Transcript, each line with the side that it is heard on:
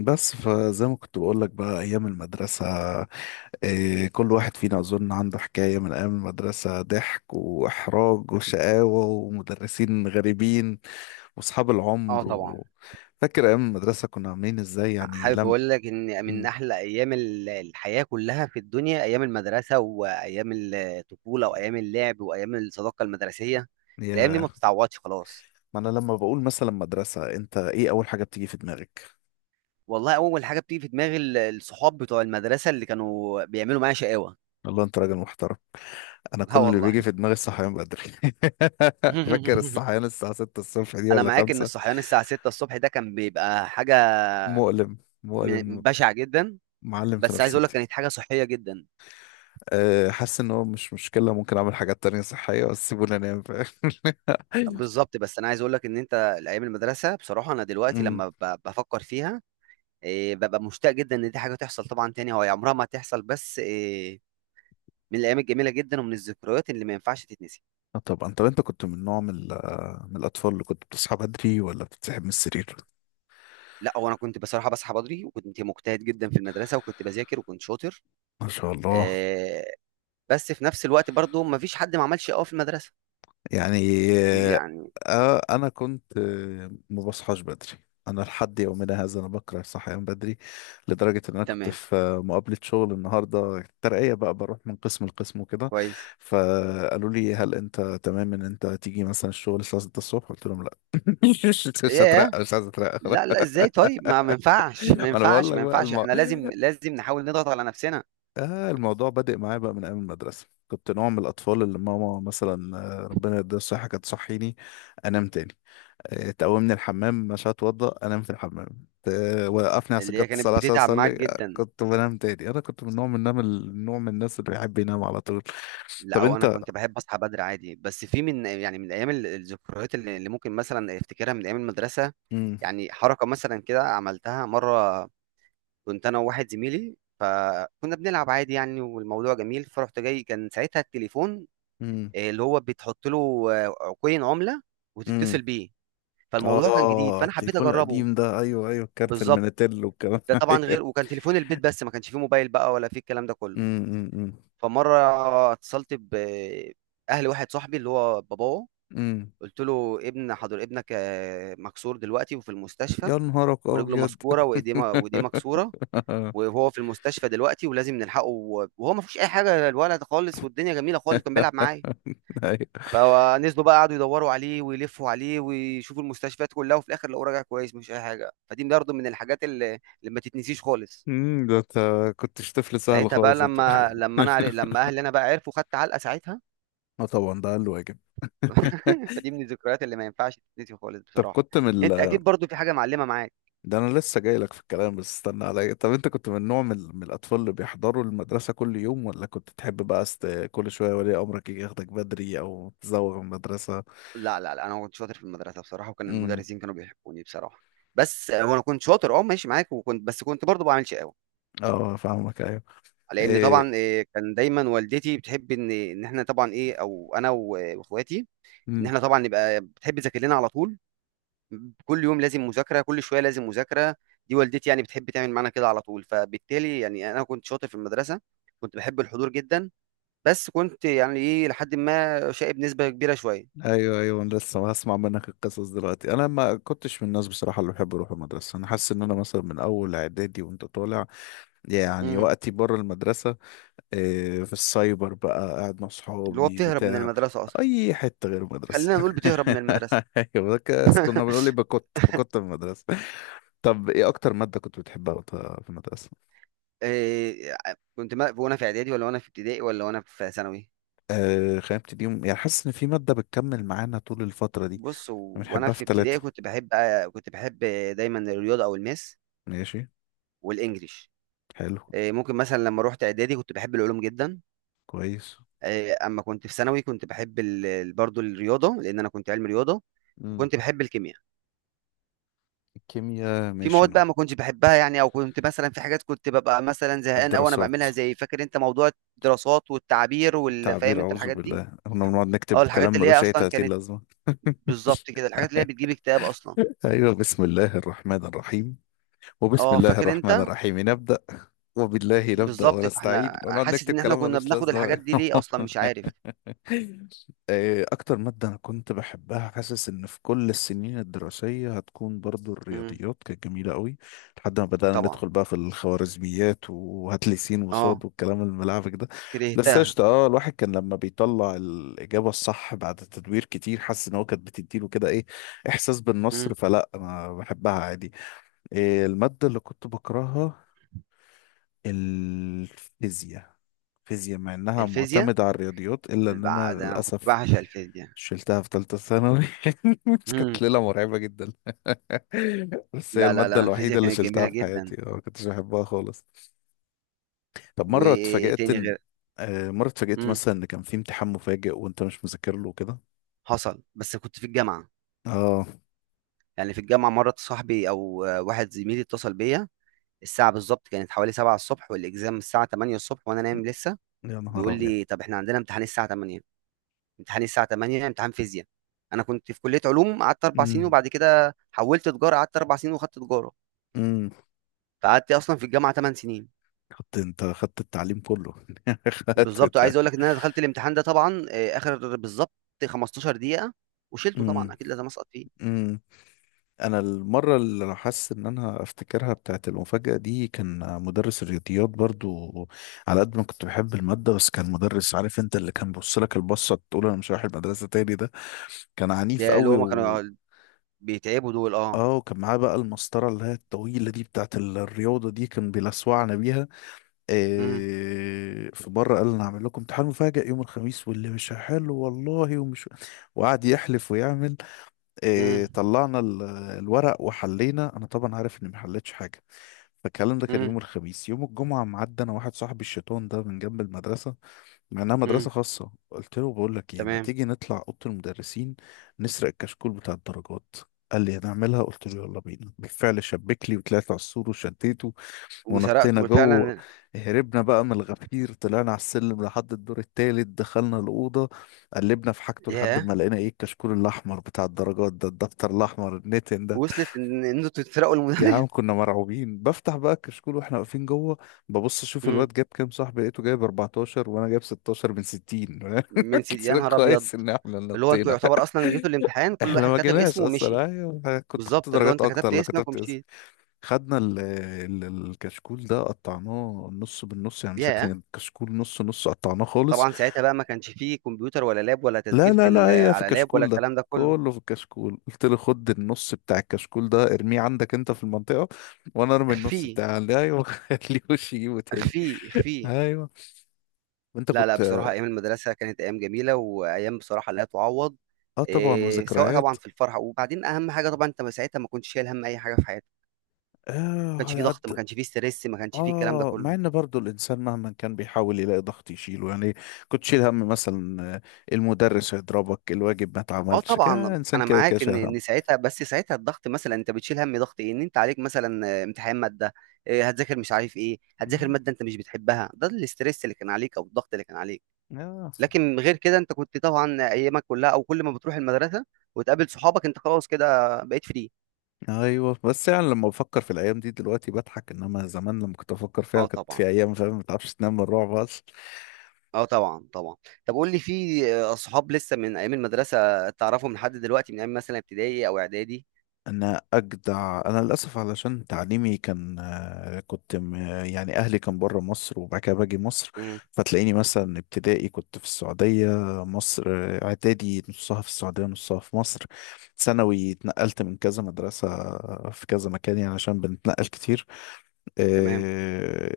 left: بس فزي ما كنت بقول لك بقى ايام المدرسه. إيه، كل واحد فينا اظن عنده حكايه من ايام المدرسه، ضحك واحراج وشقاوه ومدرسين غريبين واصحاب
right: اه
left: العمر
right: طبعا.
left: و... فاكر ايام المدرسه كنا عاملين ازاي يعني
right: حابب
left: لم
right: اقول لك ان من
left: م-
right: احلى ايام الحياه كلها في الدنيا، ايام المدرسه وايام الطفوله وايام اللعب وايام الصداقه المدرسيه. الايام دي
left: يا
right: ما بتتعوضش خلاص.
left: ما انا لما بقول مثلا مدرسه، انت ايه اول حاجه بتيجي في دماغك؟
right: والله اول حاجه بتيجي في دماغي الصحاب بتوع المدرسه اللي كانوا بيعملوا معايا شقاوه.
left: والله انت راجل محترم. انا
right: اه
left: كل اللي
right: والله.
left: بيجي في دماغي الصحيان بدري. فاكر الصحيان الساعه 6 الصبح دي
right: انا
left: ولا
right: معاك ان
left: 5؟
right: الصحيان الساعه 6 الصبح ده كان بيبقى حاجه
left: مؤلم مؤلم،
right: بشعه جدا.
left: معلم في
right: بس عايز اقول لك
left: نفسيتي.
right: كانت حاجه صحيه جدا.
left: أه، حاسس ان هو مش مشكلة، ممكن اعمل حاجات تانية صحية بس سيبوني انام، فاهم؟
right: بالظبط. بس انا عايز اقول لك ان انت الايام المدرسه، بصراحه انا دلوقتي
left: أمم.
right: لما بفكر فيها، إيه، ببقى مشتاق جدا ان دي حاجه تحصل طبعا تاني. هو عمرها ما هتحصل، بس إيه، من الايام الجميله جدا ومن الذكريات اللي ما ينفعش تتنسي.
left: آه طبعا. طب انت كنت من من الاطفال اللي كنت بتصحى بدري ولا بتتسحب من السرير؟
right: لا، هو انا كنت بصراحه بصحى بدري وكنت مجتهد جدا في المدرسه وكنت بذاكر وكنت شاطر.
left: ما شاء الله.
right: آه، بس في نفس الوقت برضو ما فيش حد ما عملش قوي في المدرسه،
left: يعني آه.
right: يعني.
left: انا كنت ما بصحاش بدري. انا لحد يومنا هذا انا بكره الصحيان بدري. لدرجة ان انا كنت
right: تمام.
left: في مقابلة شغل النهاردة، الترقية بقى، بروح من قسم لقسم وكده.
right: كويس.
left: فقالوا لي هل انت تمام ان انت تيجي مثلا الشغل الساعة 6 الصبح؟ قلت لهم لا. مش مش
right: ياه.
left: هترقى، مش عايز اترقى خلاص.
right: لا لا، ازاي؟ طيب ما ينفعش، ما
left: ما انا بقول
right: ينفعش،
left: لك
right: ما
left: بقى
right: ينفعش، احنا لازم، لازم نحاول نضغط على نفسنا.
left: الموضوع بادئ معايا بقى من ايام المدرسه. كنت نوع من الاطفال اللي ماما مثلا، ربنا يديها الصحه، كانت تصحيني، انام تاني. تقومني الحمام، مش هتوضى، انام في الحمام. وقفني على
right: اللي هي
left: سجاده الصلاه
right: كانت
left: عشان
right: بتتعب
left: اصلي،
right: معاك جدا.
left: كنت بنام تاني. انا كنت من نوع من النوم النوع من الناس اللي بيحب ينام على طول.
right: لا،
left: طب
right: او انا
left: انت.
right: كنت بحب اصحى بدري عادي. بس في من يعني من ايام الذكريات اللي ممكن مثلا افتكرها من ايام المدرسه.
left: امم،
right: يعني حركه مثلا كده عملتها مره، كنت انا وواحد زميلي، فكنا بنلعب عادي يعني والموضوع جميل. فرحت جاي، كان ساعتها التليفون
left: امم،
right: اللي هو بتحط له كوين عمله
left: امم.
right: وتتصل بيه. فالموضوع كان جديد
left: اه
right: فانا حبيت
left: التليفون
right: اجربه.
left: القديم ده، ايوه ايوه، كارت
right: بالظبط.
left: المينيتيل والكلام.
right: ده طبعا
left: ايوه.
right: غير، وكان تليفون البيت بس، ما كانش فيه موبايل بقى ولا فيه الكلام ده كله.
left: امم، امم.
right: فمره اتصلت باهل واحد صاحبي اللي هو باباه،
left: أمم.
right: قلت له ابن حضر ابنك مكسور دلوقتي وفي المستشفى،
left: يا نهارك
right: ورجله
left: ابيض.
right: مسكوره وايديه وايديه مكسوره، وهو في المستشفى دلوقتي ولازم نلحقه، وهو ما فيهوش اي حاجه الولد خالص، والدنيا جميله خالص كان بيلعب معايا.
left: أيوة.
right: فنزلوا بقى قعدوا يدوروا عليه ويلفوا عليه ويشوفوا المستشفيات كلها، وفي الاخر لقوه راجع كويس مفيش اي حاجه. فدي برضه من الحاجات اللي، اللي ما تتنسيش خالص.
left: أمم، ده انت كنتش طفل سهل
right: ساعتها بقى
left: خالص انت.
right: لما لما اهلي انا بقى عرفوا، خدت علقه ساعتها.
left: اه طبعا ده اقل واجب.
right: فدي من الذكريات اللي ما ينفعش تتنسي خالص
left: طب
right: بصراحه.
left: كنت من
right: انت اكيد برضو في حاجه معلمه معاك.
left: ده انا لسه جاي لك في الكلام، بس استنى عليا. طب انت كنت من من الاطفال اللي بيحضروا المدرسه كل يوم، ولا كنت تحب بقى كل شويه ولي امرك يجي ياخدك بدري او تزوغ من المدرسه؟
right: لا لا لا، انا كنت شاطر في المدرسه بصراحه، وكان
left: امم.
right: المدرسين كانوا بيحبوني بصراحه. بس وانا كنت شاطر، اه ماشي معاك، وكنت بس كنت برضو بعمل شقاوه.
left: اه فاهمك، ايوه.
right: لان
left: ايه،
right: طبعا كان دايما والدتي بتحب ان احنا طبعا ايه، او انا واخواتي، ان احنا طبعا نبقى، بتحب تذاكر لنا على طول، كل يوم لازم مذاكره، كل شويه لازم مذاكره. دي والدتي يعني بتحب تعمل معانا كده على طول. فبالتالي يعني انا كنت شاطر في المدرسه، كنت بحب الحضور جدا. بس كنت يعني ايه لحد ما شقي بنسبه كبيره شويه.
left: ايوه ايوه. انا لسه هسمع منك القصص دلوقتي. انا ما كنتش من الناس بصراحه اللي بحب اروح المدرسه. انا حاسس ان انا مثلا من اول اعدادي وانت طالع، يعني
right: امم.
left: وقتي بره المدرسه، إيه، في السايبر بقى قاعد مع
right: اللي هو
left: صحابي
right: بتهرب من
left: بتاع
right: المدرسه اصلا.
left: اي حته غير المدرسه.
right: خلينا نقول بتهرب من المدرسة.
left: ايوه، ده كنا بنقول يبقى كنت في المدرسه. طب ايه اكتر ماده كنت بتحبها وأنت في المدرسه؟
right: إيه، كنت ما وانا في اعدادي ولا وانا في ابتدائي ولا وانا في ثانوي؟
left: آه، خلينا نبتدي يعني حاسس ان في ماده بتكمل معانا طول الفتره دي،
right: بص وانا
left: بنحبها في
right: في ابتدائي
left: ثلاثه.
right: كنت بحب دايما الرياضة او الماس
left: ماشي.
right: والانجليش.
left: حلو.
right: إيه، ممكن مثلا لما روحت اعدادي كنت بحب العلوم جدا.
left: كويس.
right: إيه، اما كنت في ثانوي كنت بحب برضو الرياضة، لان انا كنت علمي رياضة. وكنت بحب الكيمياء.
left: الكيمياء،
right: في
left: ماشي.
right: مواد
left: انا
right: بقى ما كنتش بحبها يعني، او كنت مثلا في حاجات كنت ببقى مثلا زهقان او انا
left: الدراسات،
right: بعملها، زي فاكر انت موضوع الدراسات والتعبير والفاهم
left: التعبير،
right: انت
left: اعوذ
right: الحاجات دي.
left: بالله، كنا بنقعد
right: اه
left: نكتب
right: الحاجات
left: كلام
right: اللي هي
left: ملوش اي
right: اصلا
left: 30
right: كانت،
left: لازمه.
right: بالظبط كده، الحاجات اللي هي بتجيب اكتئاب اصلا.
left: ايوه، بسم الله الرحمن الرحيم، وبسم
right: اه
left: الله
right: فاكر
left: الرحمن
right: انت.
left: الرحيم نبدا، وبالله نبدا
right: بالظبط.
left: ونستعين،
right: فاحنا
left: ونقعد
right: حاسس
left: نكتب
right: ان احنا
left: كلام
right: كنا
left: ملوش
right: بناخد الحاجات
left: لازمه.
right: دي ليه اصلا مش عارف.
left: إيه أكتر مادة أنا كنت بحبها، حاسس إن في كل السنين الدراسية هتكون برضو
right: امم
left: الرياضيات، كانت جميلة قوي لحد ما بدأنا
right: طبعا،
left: ندخل بقى في الخوارزميات وهات لي س
right: اه
left: وصاد والكلام الملعبك ده. بس
right: كرهتها.
left: قشطة، اه الواحد كان لما بيطلع الإجابة الصح بعد تدوير كتير، حاسس إن هو كانت بتديله كده إيه، إحساس بالنصر.
right: امم
left: فلا، أنا بحبها عادي. إيه المادة اللي كنت بكرهها؟ الفيزياء. فيزياء، مع انها
right: الفيزياء،
left: معتمدة على الرياضيات، الا ان انا
right: ده انا كنت
left: للاسف
right: بعشق الفيزياء.
left: شلتها في ثالثة ثانوي.
right: امم
left: كانت ليلة مرعبة جدا. بس هي
right: لا لا
left: المادة
right: لا،
left: الوحيدة
right: الفيزياء
left: اللي
right: كانت
left: شلتها
right: جميله
left: في
right: جدا.
left: حياتي. ما كنتش بحبها خالص. طب مرة
right: وايه
left: اتفاجأت
right: تاني
left: ان
right: غير؟
left: مرة اتفاجأت
right: امم
left: مثلا ان كان في امتحان مفاجئ وانت مش مذاكر له كده.
right: حصل بس كنت في الجامعه.
left: اه،
right: يعني في الجامعه مره صاحبي او واحد زميلي اتصل بيا، الساعه بالظبط كانت حوالي 7 الصبح والاكزام الساعه 8 الصبح وانا نايم لسه،
left: يا نهار
right: بيقول
left: ابيض.
right: لي طب احنا عندنا امتحان الساعه 8، امتحاني الساعه 8 امتحان فيزياء. انا كنت في كليه علوم قعدت 4 سنين،
left: امم،
right: وبعد كده حولت تجاره قعدت 4 سنين وخدت تجاره.
left: امم.
right: فقعدت اصلا في الجامعه 8 سنين.
left: خدت انت، خدت التعليم كله. خدت
right: بالظبط.
left: التعليم.
right: وعايز اقول لك ان انا دخلت الامتحان ده طبعا اخر بالظبط 15 دقيقه، وشلته طبعا اكيد لازم اسقط فيه.
left: امم. انا المره اللي انا حاسس ان انا افتكرها بتاعت المفاجاه دي، كان مدرس الرياضيات برضو. على قد ما كنت بحب الماده، بس كان مدرس عارف انت، اللي كان بص لك البصه تقول انا مش رايح المدرسه تاني ده. كان عنيف
right: يا اللي
left: قوي
right: هو ما
left: و...
right: كانوا بيتعبوا دول، اه.
left: اه، وكان معاه بقى المسطره اللي هي الطويله دي بتاعت الرياضه دي، كان بيلسوعنا بيها.
right: امم.
left: إيه، في مره قال انا هعمل لكم امتحان مفاجئ يوم الخميس، واللي مش حلو والله ومش... وقعد يحلف ويعمل. إيه،
right: امم.
left: طلعنا الورق وحلينا. انا طبعا عارف اني ما حلتش حاجه. فالكلام ده كان يوم
right: امم.
left: الخميس. يوم الجمعه معدي انا واحد صاحبي الشيطان ده من جنب المدرسه، مع انها مدرسه
right: امم.
left: خاصه، قلت له بقول لك ايه، ما
right: تمام.
left: تيجي نطلع اوضه المدرسين نسرق الكشكول بتاع الدرجات؟ قال لي هنعملها، قلت له يلا بينا. بالفعل شبك لي وطلعت على السور وشديته
right: وسرقت،
left: ونطينا جوه.
right: وفعلا.
left: هربنا بقى من الغفير، طلعنا على السلم لحد الدور التالت، دخلنا الأوضة، قلبنا في حاجته لحد
right: ياه.
left: ما لقينا ايه، الكشكول الأحمر بتاع الدرجات ده، الدفتر الأحمر النتن ده.
right: وصلت ان إن انتوا تسرقوا
left: يا
right: المدرس؟
left: عم كنا مرعوبين. بفتح بقى الكشكول واحنا واقفين جوه، ببص اشوف الواد
right: امم.
left: جاب كام، صاحبي لقيته جايب 14 وانا جايب 16 من 60.
right: من سيدي،
left: قلت
right: يا
left: لك
right: نهار ابيض!
left: كويس ان احنا اللي
right: اللي هو انتوا
left: نطينا.
right: يعتبر اصلا جيتوا الامتحان كل
left: احنا
right: واحد
left: ما
right: كتب
left: جيناش
right: اسمه ومشي.
left: اصلا، ايوه كنت خدت
right: بالظبط، اللي هو
left: درجات
right: انت
left: اكتر
right: كتبت
left: لو
right: اسمك
left: كتبت.
right: ومشيت.
left: خدنا الكشكول ده قطعناه نص بالنص، يعني مسكنا
right: ياه.
left: الكشكول نص نص قطعناه خالص.
right: وطبعا ساعتها بقى ما كانش فيه كمبيوتر ولا لاب ولا
left: لا
right: تسجيل في
left: لا لا، هي في
right: على لاب ولا
left: الكشكول ده
right: الكلام ده كله.
left: كله، في الكشكول قلت له خد النص بتاع الكشكول ده ارميه عندك انت في المنطقة وانا ارمي النص
right: اخفيه،
left: بتاعي، قال لي ايوه. خليهوش يجيبه تاني.
right: اخفيه، اخفيه.
left: ايوه. وانت
right: لا لا،
left: كنت.
right: بصراحة أيام المدرسة كانت أيام جميلة وأيام بصراحة لا تعوض.
left: اه طبعا،
right: إيه، سواء
left: وذكريات.
right: طبعا في الفرح، وبعدين أهم حاجة طبعا أنت ما ساعتها ما كنتش شايل هم أي حاجة في حياتك، ما
left: اه
right: كانش
left: على
right: فيه ضغط، ما
left: قد.
right: كانش فيه ستريس، ما كانش فيه الكلام ده
left: اه، مع
right: كله.
left: ان برضو الانسان مهما كان بيحاول يلاقي ضغط يشيله، يعني كنت شيل هم مثلا المدرس هيضربك، الواجب ما
right: آه
left: اتعملش كده،
right: طبعًا،
left: انسان
right: أنا
left: كده كده
right: معاك
left: شايل
right: إن
left: هم.
right: إن ساعتها، بس ساعتها الضغط مثلًا أنت بتشيل هَم، ضغط إيه، إن أنت عليك مثلًا امتحان مادة، هتذاكر مش عارف إيه، هتذاكر
left: مم.
right: مادة أنت مش بتحبها، ده الstress اللي كان عليك أو الضغط اللي كان عليك.
left: آه.
right: لكن غير كده أنت كنت طبعًا أيامك كلها، أو كل ما بتروح المدرسة وتقابل صحابك أنت خلاص كده بقيت free.
left: ايوه، بس يعني لما بفكر في الايام دي دلوقتي بضحك، انما زمان لما كنت بفكر فيها
right: آه
left: كانت
right: طبعًا،
left: في ايام، فاهم، ما تعرفش تنام من الرعب.
right: آه طبعًا، طبعًا. طب قُل لي، في صحاب لسه من أيام المدرسة تعرفهم لحد دلوقتي، من أيام مثلًا ابتدائي أو إعدادي؟
left: انا اجدع، انا للاسف علشان تعليمي كان يعني اهلي كان بره مصر وبعد كده باجي مصر.
right: إمم.
left: فتلاقيني مثلا ابتدائي كنت في السعوديه، مصر، اعدادي نصها في السعوديه نصها في مصر، ثانوي اتنقلت من كذا مدرسه في كذا مكان، يعني عشان بنتنقل كتير.
right: تمام.
left: آه،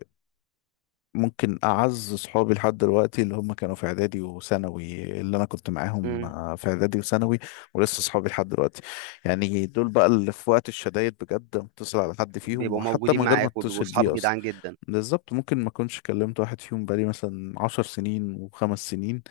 left: ممكن أعز صحابي لحد دلوقتي اللي هم كانوا في إعدادي وثانوي، اللي أنا كنت معاهم
right: إمم.
left: في إعدادي وثانوي، ولسه صحابي لحد دلوقتي. يعني دول بقى اللي في وقت الشدايد بجد، متصل على حد فيهم
right: بيبقوا
left: وحتى من
right: موجودين
left: غير ما
right: معاك وبيبقوا
left: اتصل
right: صحاب
left: بيه أصلا.
right: جدعان جدًا.
left: بالظبط، ممكن ما أكونش كلمت واحد فيهم بقالي مثلا 10 سنين و5 سنين،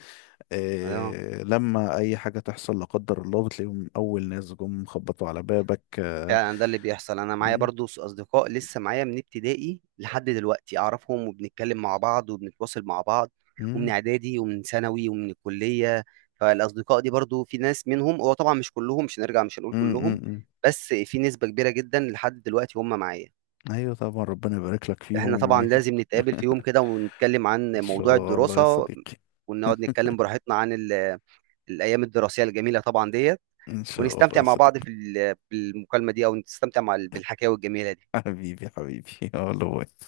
right: آه.
left: إيه لما أي حاجة تحصل لا قدر الله بتلاقيهم أول ناس جم خبطوا على بابك. آه،
right: فعلا ده اللي بيحصل، انا معايا
left: م-
right: برضو اصدقاء لسه معايا من ابتدائي لحد دلوقتي، اعرفهم وبنتكلم مع بعض وبنتواصل مع بعض، ومن
left: م-
right: اعدادي ومن ثانوي ومن الكلية. فالاصدقاء دي برضو في ناس منهم، هو طبعا مش كلهم، مش هنرجع مش هنقول
left: م- م-
right: كلهم،
left: م.
right: بس في نسبة كبيرة جدا لحد دلوقتي هم معايا.
left: أيوة طبعا، ربنا يبارك لك
right: احنا
left: فيهم و...
right: طبعا لازم نتقابل في يوم كده ونتكلم عن
left: ان
right: موضوع
left: شاء الله يا
right: الدراسة،
left: صديقي.
right: ونقعد نتكلم براحتنا عن الايام الدراسية الجميلة طبعا ديت،
left: ان شاء الله
right: ونستمتع
left: يا
right: مع بعض
left: صديقي.
right: في بالمكالمة دي، او نستمتع مع بالحكاوي الجميلة دي.
left: حبيبي حبيبي. يلا باي.